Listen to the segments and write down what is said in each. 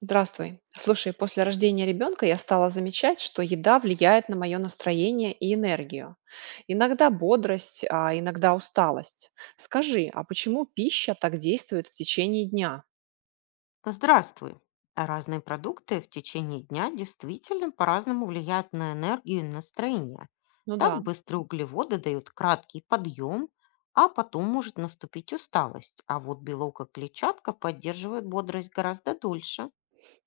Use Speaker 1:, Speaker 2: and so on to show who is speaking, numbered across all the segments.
Speaker 1: Здравствуй. Слушай, после рождения ребенка я стала замечать, что еда влияет на мое настроение и энергию. Иногда бодрость, а иногда усталость. Скажи, а почему пища так действует в течение дня?
Speaker 2: Здравствуй. Разные продукты в течение дня действительно по-разному влияют на энергию и настроение.
Speaker 1: Ну да,
Speaker 2: Так быстрые углеводы дают краткий подъем, а потом может наступить усталость. А вот белок и клетчатка поддерживают бодрость гораздо дольше.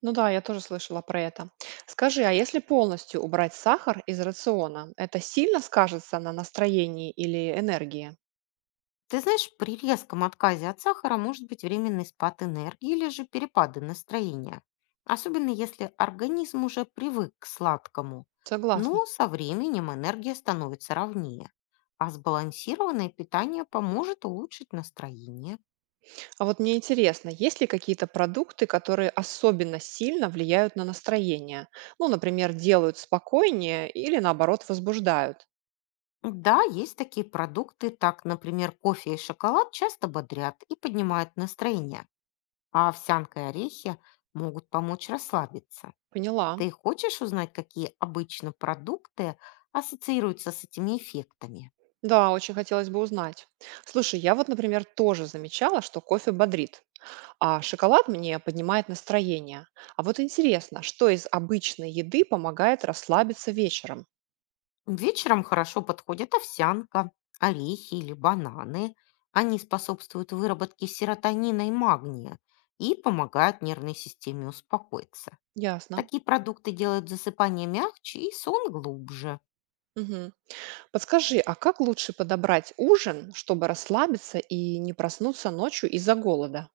Speaker 1: ну да, я тоже слышала про это. Скажи, а если полностью убрать сахар из рациона, это сильно скажется на настроении или энергии?
Speaker 2: Ты знаешь, при резком отказе от сахара может быть временный спад энергии или же перепады настроения, особенно если организм уже привык к сладкому.
Speaker 1: Согласна.
Speaker 2: Но со временем энергия становится ровнее, а сбалансированное питание поможет улучшить настроение.
Speaker 1: А вот мне интересно, есть ли какие-то продукты, которые особенно сильно влияют на настроение? Ну, например, делают спокойнее или наоборот возбуждают?
Speaker 2: Да, есть такие продукты, так, например, кофе и шоколад часто бодрят и поднимают настроение, а овсянка и орехи могут помочь расслабиться.
Speaker 1: Поняла.
Speaker 2: Ты хочешь узнать, какие обычно продукты ассоциируются с этими эффектами?
Speaker 1: Да, очень хотелось бы узнать. Слушай, я вот, например, тоже замечала, что кофе бодрит, а шоколад мне поднимает настроение. А вот интересно, что из обычной еды помогает расслабиться вечером?
Speaker 2: Вечером хорошо подходят овсянка, орехи или бананы. Они способствуют выработке серотонина и магния и помогают нервной системе успокоиться.
Speaker 1: Ясно.
Speaker 2: Такие продукты делают засыпание мягче и сон глубже.
Speaker 1: Мгм. Подскажи, а как лучше подобрать ужин, чтобы расслабиться и не проснуться ночью из-за голода?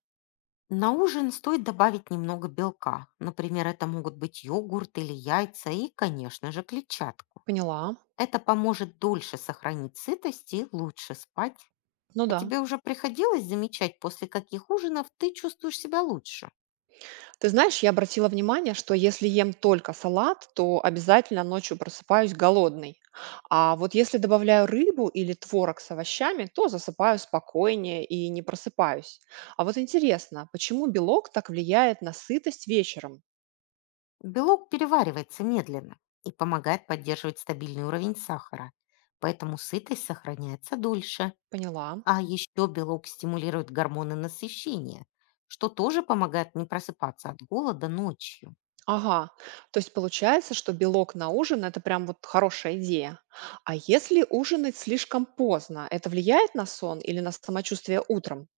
Speaker 2: На ужин стоит добавить немного белка. Например, это могут быть йогурт или яйца и, конечно же, клетчатку.
Speaker 1: Поняла.
Speaker 2: Это поможет дольше сохранить сытость и лучше спать.
Speaker 1: Ну
Speaker 2: А
Speaker 1: да.
Speaker 2: тебе уже приходилось замечать, после каких ужинов ты чувствуешь себя лучше?
Speaker 1: Ты знаешь, я обратила внимание, что если ем только салат, то обязательно ночью просыпаюсь голодный. А вот если добавляю рыбу или творог с овощами, то засыпаю спокойнее и не просыпаюсь. А вот интересно, почему белок так влияет на сытость вечером?
Speaker 2: Белок переваривается медленно и помогает поддерживать стабильный уровень сахара, поэтому сытость сохраняется дольше.
Speaker 1: Поняла.
Speaker 2: А еще белок стимулирует гормоны насыщения, что тоже помогает не просыпаться от голода ночью.
Speaker 1: Ага, то есть получается, что белок на ужин– это прям вот хорошая идея. А если ужинать слишком поздно, это влияет на сон или на самочувствие утром?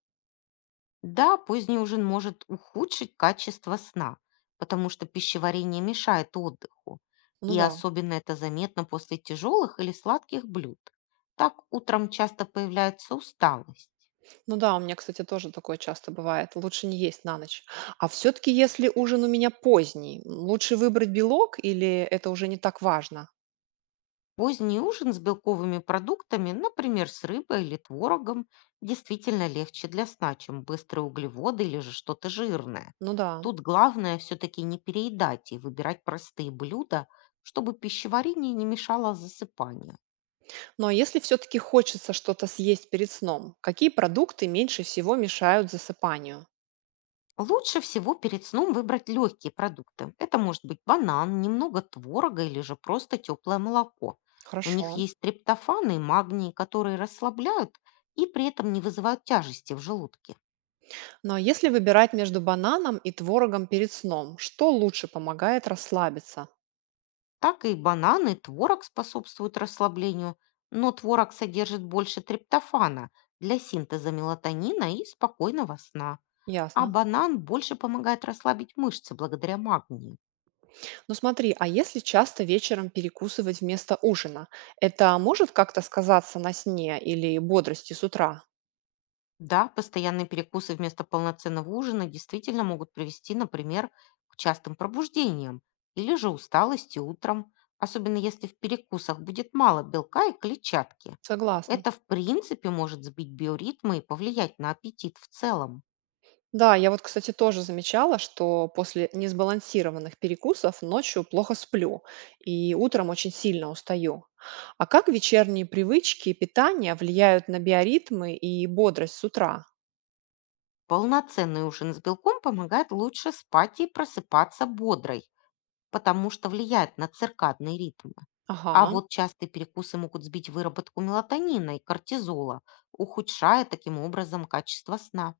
Speaker 2: Да, поздний ужин может ухудшить качество сна, потому что пищеварение мешает отдыху.
Speaker 1: Ну
Speaker 2: И
Speaker 1: да.
Speaker 2: особенно это заметно после тяжелых или сладких блюд. Так утром часто появляется усталость.
Speaker 1: Ну да, у меня, кстати, тоже такое часто бывает. Лучше не есть на ночь. А все-таки, если ужин у меня поздний, лучше выбрать белок или это уже не так важно?
Speaker 2: Поздний ужин с белковыми продуктами, например, с рыбой или творогом, действительно легче для сна, чем быстрые углеводы или же что-то жирное.
Speaker 1: Ну да.
Speaker 2: Тут главное все-таки не переедать и выбирать простые блюда, чтобы пищеварение не мешало засыпанию.
Speaker 1: Ну а если все-таки хочется что-то съесть перед сном, какие продукты меньше всего мешают засыпанию?
Speaker 2: Лучше всего перед сном выбрать легкие продукты. Это может быть банан, немного творога или же просто теплое молоко. В
Speaker 1: Хорошо.
Speaker 2: них есть триптофаны и магний, которые расслабляют и при этом не вызывают тяжести в желудке.
Speaker 1: Ну а если выбирать между бананом и творогом перед сном, что лучше помогает расслабиться?
Speaker 2: Так и бананы, и творог способствуют расслаблению, но творог содержит больше триптофана для синтеза мелатонина и спокойного сна. А
Speaker 1: Ясно.
Speaker 2: банан больше помогает расслабить мышцы благодаря магнию.
Speaker 1: Ну смотри, а если часто вечером перекусывать вместо ужина, это может как-то сказаться на сне или бодрости с утра?
Speaker 2: Да, постоянные перекусы вместо полноценного ужина действительно могут привести, например, к частым пробуждениям или же усталости утром, особенно если в перекусах будет мало белка и клетчатки.
Speaker 1: Согласна.
Speaker 2: Это в принципе может сбить биоритмы и повлиять на аппетит в целом.
Speaker 1: Да, я вот, кстати, тоже замечала, что после несбалансированных перекусов ночью плохо сплю и утром очень сильно устаю. А как вечерние привычки и питание влияют на биоритмы и бодрость с утра?
Speaker 2: Полноценный ужин с белком помогает лучше спать и просыпаться бодрой, потому что влияет на циркадные ритмы. А
Speaker 1: Ага.
Speaker 2: вот частые перекусы могут сбить выработку мелатонина и кортизола, ухудшая таким образом качество сна.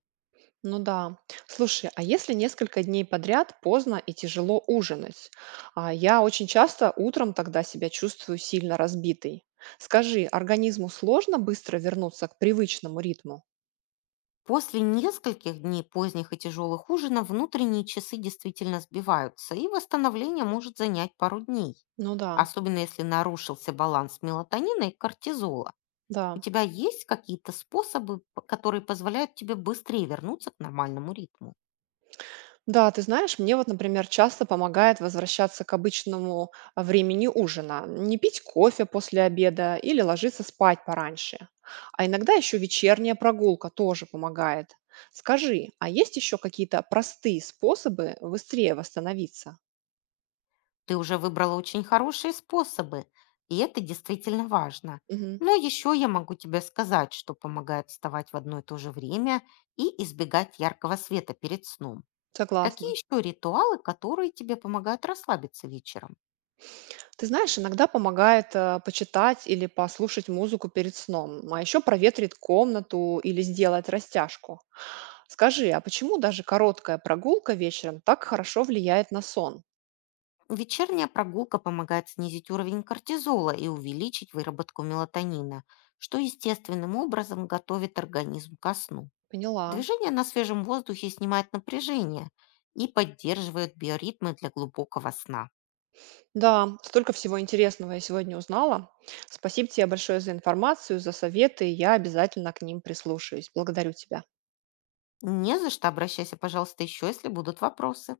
Speaker 1: Ну да. Слушай, а если несколько дней подряд поздно и тяжело ужинать? А я очень часто утром тогда себя чувствую сильно разбитой. Скажи, организму сложно быстро вернуться к привычному ритму?
Speaker 2: После нескольких дней поздних и тяжелых ужинов внутренние часы действительно сбиваются, и восстановление может занять пару дней,
Speaker 1: Ну да,
Speaker 2: особенно если нарушился баланс мелатонина и кортизола. У
Speaker 1: да.
Speaker 2: тебя есть какие-то способы, которые позволяют тебе быстрее вернуться к нормальному ритму?
Speaker 1: Да, ты знаешь, мне вот, например, часто помогает возвращаться к обычному времени ужина, не пить кофе после обеда или ложиться спать пораньше. А иногда еще вечерняя прогулка тоже помогает. Скажи, а есть еще какие-то простые способы быстрее восстановиться?
Speaker 2: Ты уже выбрала очень хорошие способы, и это действительно важно.
Speaker 1: Мгм,
Speaker 2: Но еще я могу тебе сказать, что помогает вставать в одно и то же время и избегать яркого света перед сном. Какие
Speaker 1: согласна.
Speaker 2: еще ритуалы, которые тебе помогают расслабиться вечером?
Speaker 1: Ты знаешь, иногда помогает почитать или послушать музыку перед сном, а еще проветрит комнату или сделать растяжку. Скажи, а почему даже короткая прогулка вечером так хорошо влияет на сон?
Speaker 2: Вечерняя прогулка помогает снизить уровень кортизола и увеличить выработку мелатонина, что естественным образом готовит организм ко сну.
Speaker 1: Поняла.
Speaker 2: Движение на свежем воздухе снимает напряжение и поддерживает биоритмы для глубокого сна.
Speaker 1: Да, столько всего интересного я сегодня узнала. Спасибо тебе большое за информацию, за советы. Я обязательно к ним прислушаюсь. Благодарю тебя.
Speaker 2: Не за что, обращайся, пожалуйста, еще, если будут вопросы.